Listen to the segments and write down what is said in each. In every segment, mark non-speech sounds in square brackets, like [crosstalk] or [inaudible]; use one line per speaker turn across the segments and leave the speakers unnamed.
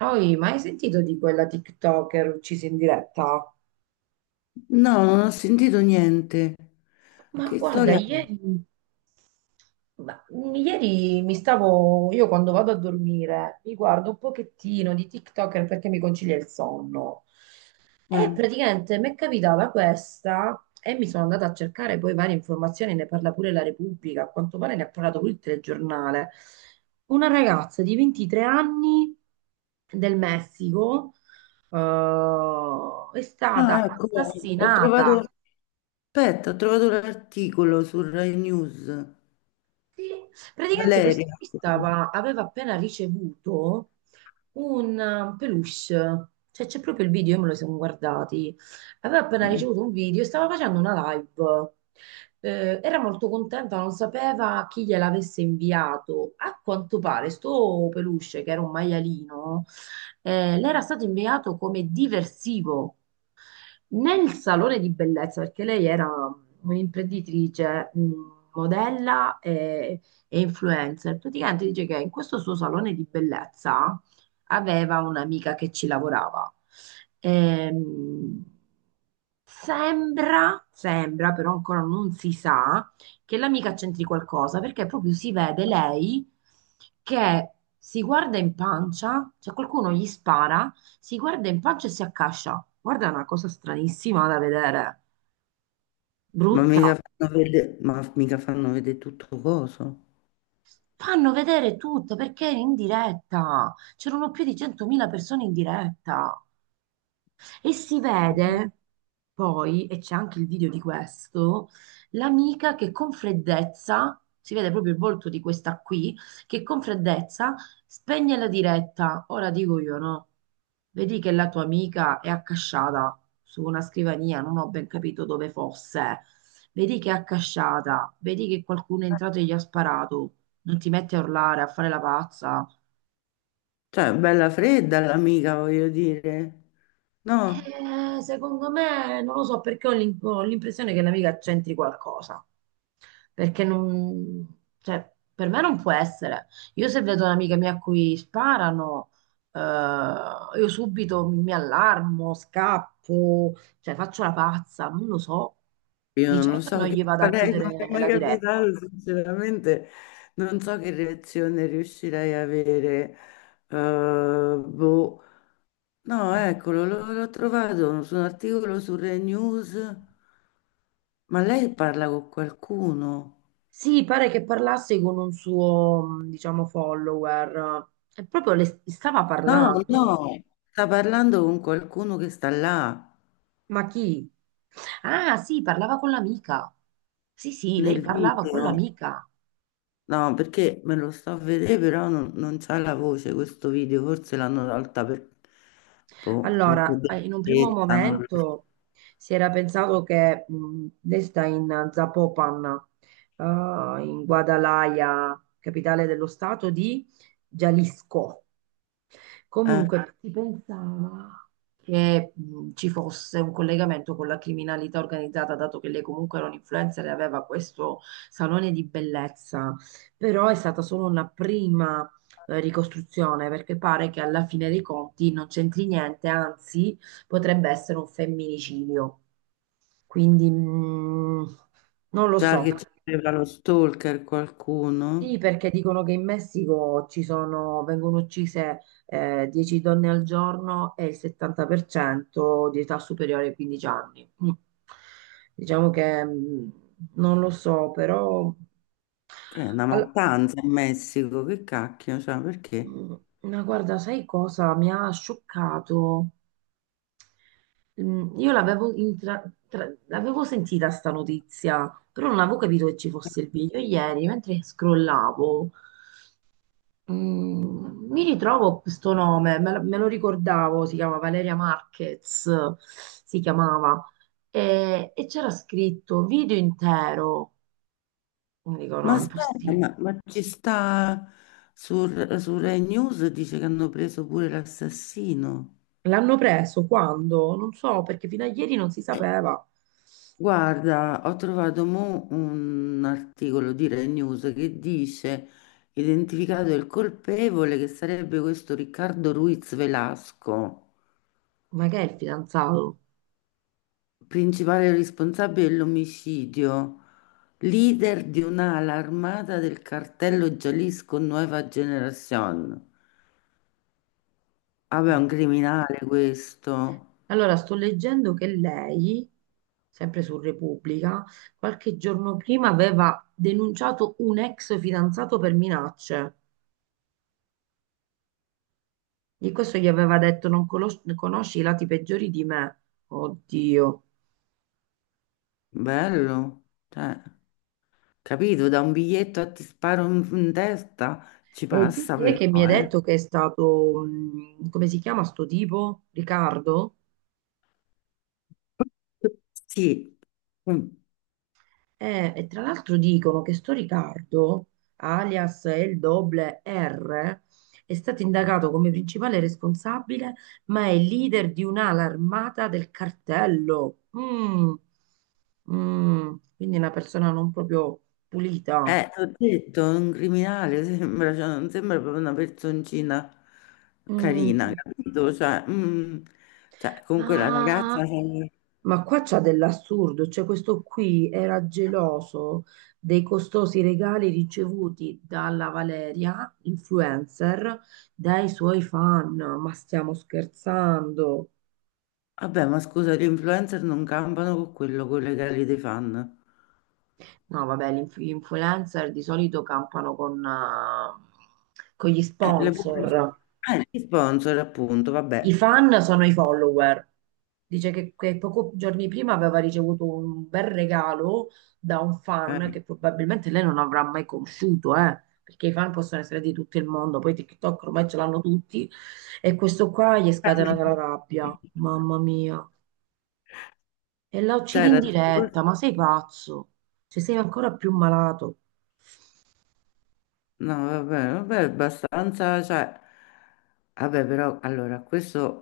Poi, ma hai sentito di quella TikToker uccisa in diretta?
No, non ho sentito niente.
Ma
Che
guarda,
storia.
ieri, io quando vado a dormire, mi guardo un pochettino di TikToker perché mi concilia il sonno.
Eh,
E
è?
praticamente mi è capitata questa e mi sono andata a cercare poi varie informazioni, ne parla pure la Repubblica, a quanto pare ne ha parlato pure il telegiornale. Una ragazza di 23 anni del Messico è stata
Ah, ecco, ho trovato,
assassinata.
aspetta, ho trovato l'articolo su Rai News.
Sì. Praticamente questa
Valeria.
qui aveva appena ricevuto un peluche, cioè c'è proprio il video, io me lo sono guardati. Aveva appena
Eh.
ricevuto un video, e stava facendo una live. Era molto contenta, non sapeva chi gliel'avesse inviato. A quanto pare, sto peluche, che era un maialino, le era stato inviato come diversivo. Nel salone di bellezza, perché lei era un'imprenditrice, modella e influencer, praticamente dice che in questo suo salone di bellezza aveva un'amica che ci lavorava. Ehm, sembra, però ancora non si sa, che l'amica c'entri qualcosa, perché proprio si vede lei che si guarda in pancia, cioè qualcuno gli spara, si guarda in pancia e si accascia. Guarda, è una cosa stranissima da vedere,
Ma
brutta.
mica fanno vedere, ma mica fanno vedere tutto coso.
Fanno vedere tutto perché è in diretta. C'erano più di 100.000 persone in diretta. E si vede poi, e c'è anche il video di questo, l'amica che con freddezza, si vede proprio il volto di questa qui, che con freddezza spegne la diretta. Ora dico io, no? Vedi che la tua amica è accasciata su una scrivania, non ho ben capito dove fosse. Vedi che è accasciata, vedi che qualcuno è entrato e gli ha sparato. Non ti metti a urlare, a fare la pazza.
Cioè, bella fredda l'amica, voglio dire. No,
Secondo me, non lo so perché ho l'impressione che l'amica c'entri qualcosa. Perché non, cioè, per me non può essere. Io se vedo un'amica mia a cui sparano, eh, io subito mi allarmo, scappo, cioè faccio la pazza, non lo so.
io
Di
non lo
certo non
so che
gli vado a
farei,
chiudere
non mi è mai
la diretta.
capitato, sinceramente. Non so che reazione riuscirei a avere. Boh. No, eccolo, l'ho trovato su un articolo su Rai News. Ma lei parla con qualcuno?
Sì, pare che parlasse con un suo, diciamo, follower. E proprio le stava
No,
parlando.
no, sta parlando con qualcuno che sta là
Ma chi? Ah, sì, parlava con l'amica. Sì, sì, lei
nel
parlava con
video.
l'amica.
No, perché me lo sto a vedere, però non c'ha la voce questo video, forse l'hanno tolta per, boh, perché
Allora, in un primo
delicatezza, non lo so.
momento si era pensato che lei sta in Zapopan, eh, in Guadalajara, capitale dello stato di Jalisco.
Eh,
Comunque si pensava che ci fosse un collegamento con la criminalità organizzata, dato che lei comunque era un influencer e aveva questo salone di bellezza, però è stata solo una prima ricostruzione, perché pare che alla fine dei conti non c'entri niente, anzi potrebbe essere un femminicidio. Quindi non lo
già
so.
che c'era lo stalker qualcuno,
Sì, perché dicono che in Messico ci sono, vengono uccise 10 donne al giorno e il 70% di età superiore ai 15 anni. Mm. Diciamo che non lo so, però.
che è una
all-
mattanza in Messico, che cacchio, cioè, perché?
mm, ma guarda, sai cosa mi ha scioccato? Io l'avevo sentita sta notizia, però non avevo capito che ci fosse il video ieri, mentre scrollavo. Mi ritrovo questo nome, me lo ricordavo, si chiama Valeria Marquez, si chiamava, e c'era scritto video intero. Mi dico
Ma
no, è
aspetta, ma,
impossibile.
ma ci sta su, su Rai News dice che hanno preso pure l'assassino.
L'hanno preso quando? Non so, perché fino a ieri non si
Eh,
sapeva,
Guarda, ho trovato mo un articolo di Rai News che dice identificato il colpevole che sarebbe questo Riccardo Ruiz Velasco,
ma che è il fidanzato?
principale responsabile dell'omicidio, leader di un'ala armata del cartello Jalisco Nueva Generación. Vabbè, è
Mm.
un criminale questo.
Allora, sto leggendo che lei, sempre su Repubblica, qualche giorno prima aveva denunciato un ex fidanzato per minacce. Di questo gli aveva detto, non conosci i lati peggiori di me. Oddio.
Bello, cioè, capito, da un biglietto a ti sparo in, in testa, ci
E tu
passa
chi è
però,
che mi hai
eh.
detto che è stato, come si chiama sto tipo? Riccardo?
Sì. Mm.
E tra l'altro dicono che sto Riccardo, alias El Doble R, è stato indagato come principale responsabile, ma è leader di un'ala armata del cartello. Quindi una persona non proprio pulita.
Eh, ti ho detto, un criminale sembra, cioè, non sembra proprio una personcina carina,
Mm.
capito? Cioè, mm, cioè, comunque la ragazza,
Ah,
cioè,
ma qua c'ha dell'assurdo, cioè questo qui era geloso dei costosi regali ricevuti dalla Valeria, influencer, dai suoi fan. Ma stiamo scherzando?
vabbè, ma scusa, gli influencer non campano con quello, con le gare dei fan.
No, vabbè, gli influencer di solito campano con gli
Le pubblicità,
sponsor.
gli sponsor appunto,
I
vabbè.
fan sono i follower. Dice che, poco giorni prima aveva ricevuto un bel regalo da un fan
Eh.
che probabilmente lei non avrà mai conosciuto, perché i fan possono essere di tutto il mondo, poi TikTok ormai ce l'hanno tutti, e questo qua gli è scatenata la rabbia, mamma mia. E la
Cioè,
uccidi in
era tipo-
diretta, ma sei pazzo? Cioè sei ancora più malato.
no, vabbè, vabbè, abbastanza, cioè, vabbè, però, allora, questo,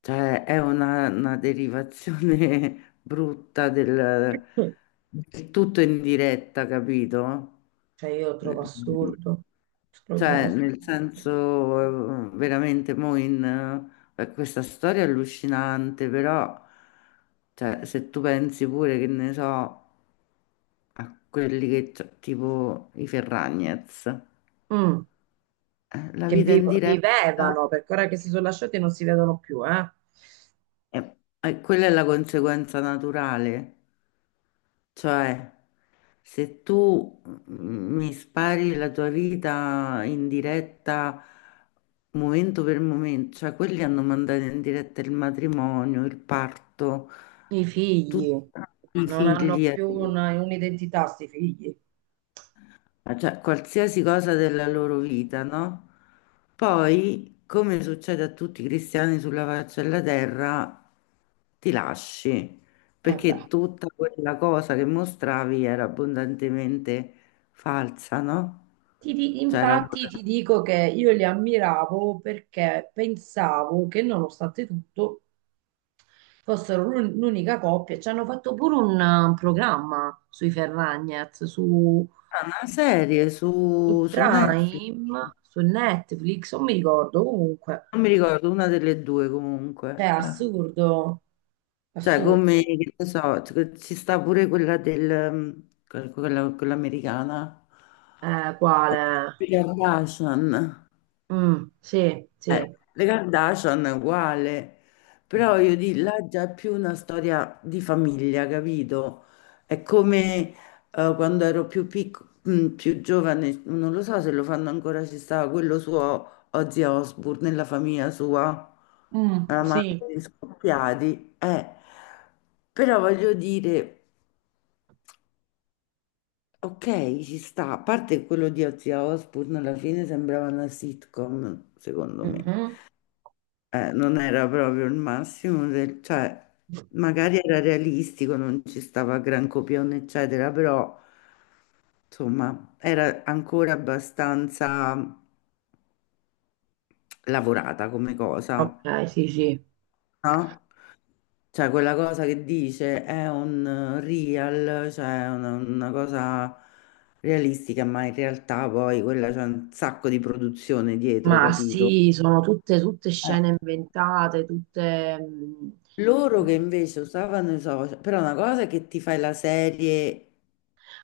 cioè, è una derivazione [laughs] brutta del,
[coughs]
del tutto in diretta, capito?
Cioè io lo trovo assurdo, lo trovo
Cioè, nel
assurdo.
senso, veramente, mo in... questa storia è allucinante, però, cioè, se tu pensi pure che ne so, a quelli che, c'ho- tipo i Ferragnez,
Mm,
la
che
vita
vi-
in diretta.
vivevano, perché ora che si sono lasciati non si vedono più, eh.
E quella è la conseguenza naturale, cioè se tu mi spari la tua vita in diretta momento per momento, cioè quelli hanno mandato in diretta il matrimonio, il parto,
I
tutti
figli
i
non hanno
figli. Eh.
più un'identità, sti figli.
Ah, cioè qualsiasi cosa della loro vita, no? Poi, come succede a tutti i cristiani sulla faccia della terra, ti lasci,
Eh beh.
perché tutta quella cosa che mostravi era abbondantemente falsa, no?
Ti di-
C'era
infatti ti dico che io li ammiravo perché pensavo che nonostante tutto fossero l'unica coppia. Ci hanno fatto pure un programma sui Ferragnez, su,
una serie
su
su, su Netflix,
Prime, su Netflix, non mi ricordo comunque.
non mi ricordo, una delle due
Cioè,
comunque. Eh.
assurdo,
Cioè, come,
assurdo.
che ne so, ci sta pure quella del, quella, quella- quella americana.
Quale?
Le Kardashian,
Mm, sì,
eh,
sì.
le Kardashian è uguale,
No.
però io di là già è più una storia di famiglia, capito? È come quando ero più piccola, più giovane, non lo so se lo fanno ancora, ci stava quello suo Ozzy Osbourne nella famiglia sua,
Mm,
la madre
sì.
di scoppiati, eh. Però voglio dire. Ok, ci sta. A parte quello di Ozzy Osbourne, alla fine sembrava una sitcom, secondo me.
Mhm.
Non era proprio il massimo del... cioè, magari era realistico, non ci stava gran copione, eccetera, però, insomma, era ancora abbastanza lavorata come cosa,
Ok, sì, sì.
no? Cioè, quella cosa che dice è un real, cioè una cosa realistica, ma in realtà poi quella c'è un sacco di produzione dietro,
Ma
capito?
sì, sono tutte,
Eh,
scene inventate, tutte.
Loro che invece usavano i social, però una cosa è che ti fai la serie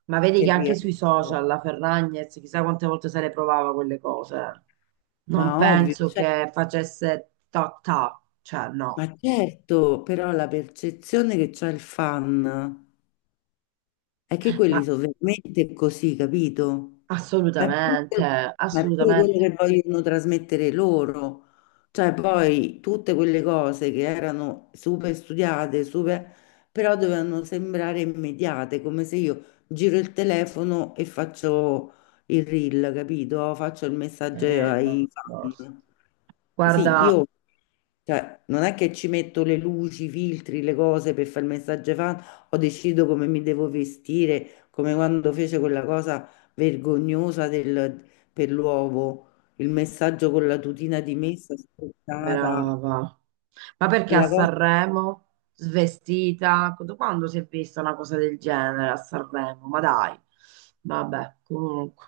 Ma vedi
che
che anche sui social
rialza,
la Ferragnez chissà quante volte se le provava quelle cose. Non
ma ovvio,
penso
cioè,
che facesse ta ta, cioè no.
ma certo, però la percezione che c'ha il fan. È che
Ma
quelli sono veramente così, capito? Ma è
assolutamente,
pure, ma è pure quello
assolutamente.
che vogliono trasmettere loro. Cioè, poi tutte quelle cose che erano super studiate, super, però dovevano sembrare immediate, come se io giro il telefono e faccio il reel, capito? Faccio il messaggio
No,
ai
no.
fan. Sì,
Guarda,
io. Cioè, non è che ci metto le luci, i filtri, le cose per fare il messaggio ai fan, o decido come mi devo vestire, come quando fece quella cosa vergognosa del- per l'uovo, il messaggio con la tutina di messa spostata,
brava. Ma perché a
quella cosa.
Sanremo, svestita? Da quando si è vista una cosa del genere a Sanremo? Ma dai, vabbè, comunque.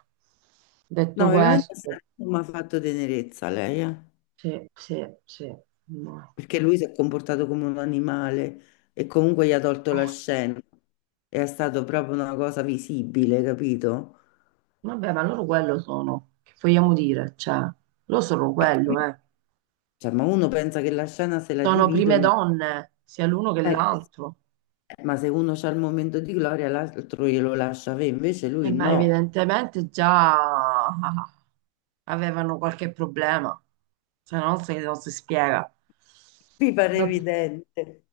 Detto
No, veramente
questo,
mi ha fatto tenerezza lei, eh.
sì, sì, sì. No.
Perché lui si è comportato come un animale e comunque gli ha tolto la scena. È stata proprio una cosa visibile, capito?
Vabbè, ma loro quello sono. Che vogliamo dire? Cioè, loro sono quello, eh.
Cioè, ma uno pensa che la scena se la
Sono prime
dividono,
donne, sia l'uno che
eh,
l'altro.
ma se uno c'ha il momento di gloria, l'altro glielo lascia avere, invece
E
lui
ma
no.
evidentemente già [laughs] avevano qualche problema, se no non si spiega.
Mi pare
Vabbè,
evidente.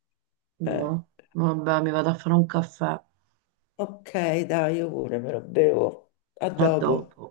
Eh,
vabbè, mi vado a fare un caffè.
ok, dai, io pure me lo bevo. A
A
dopo.
dopo.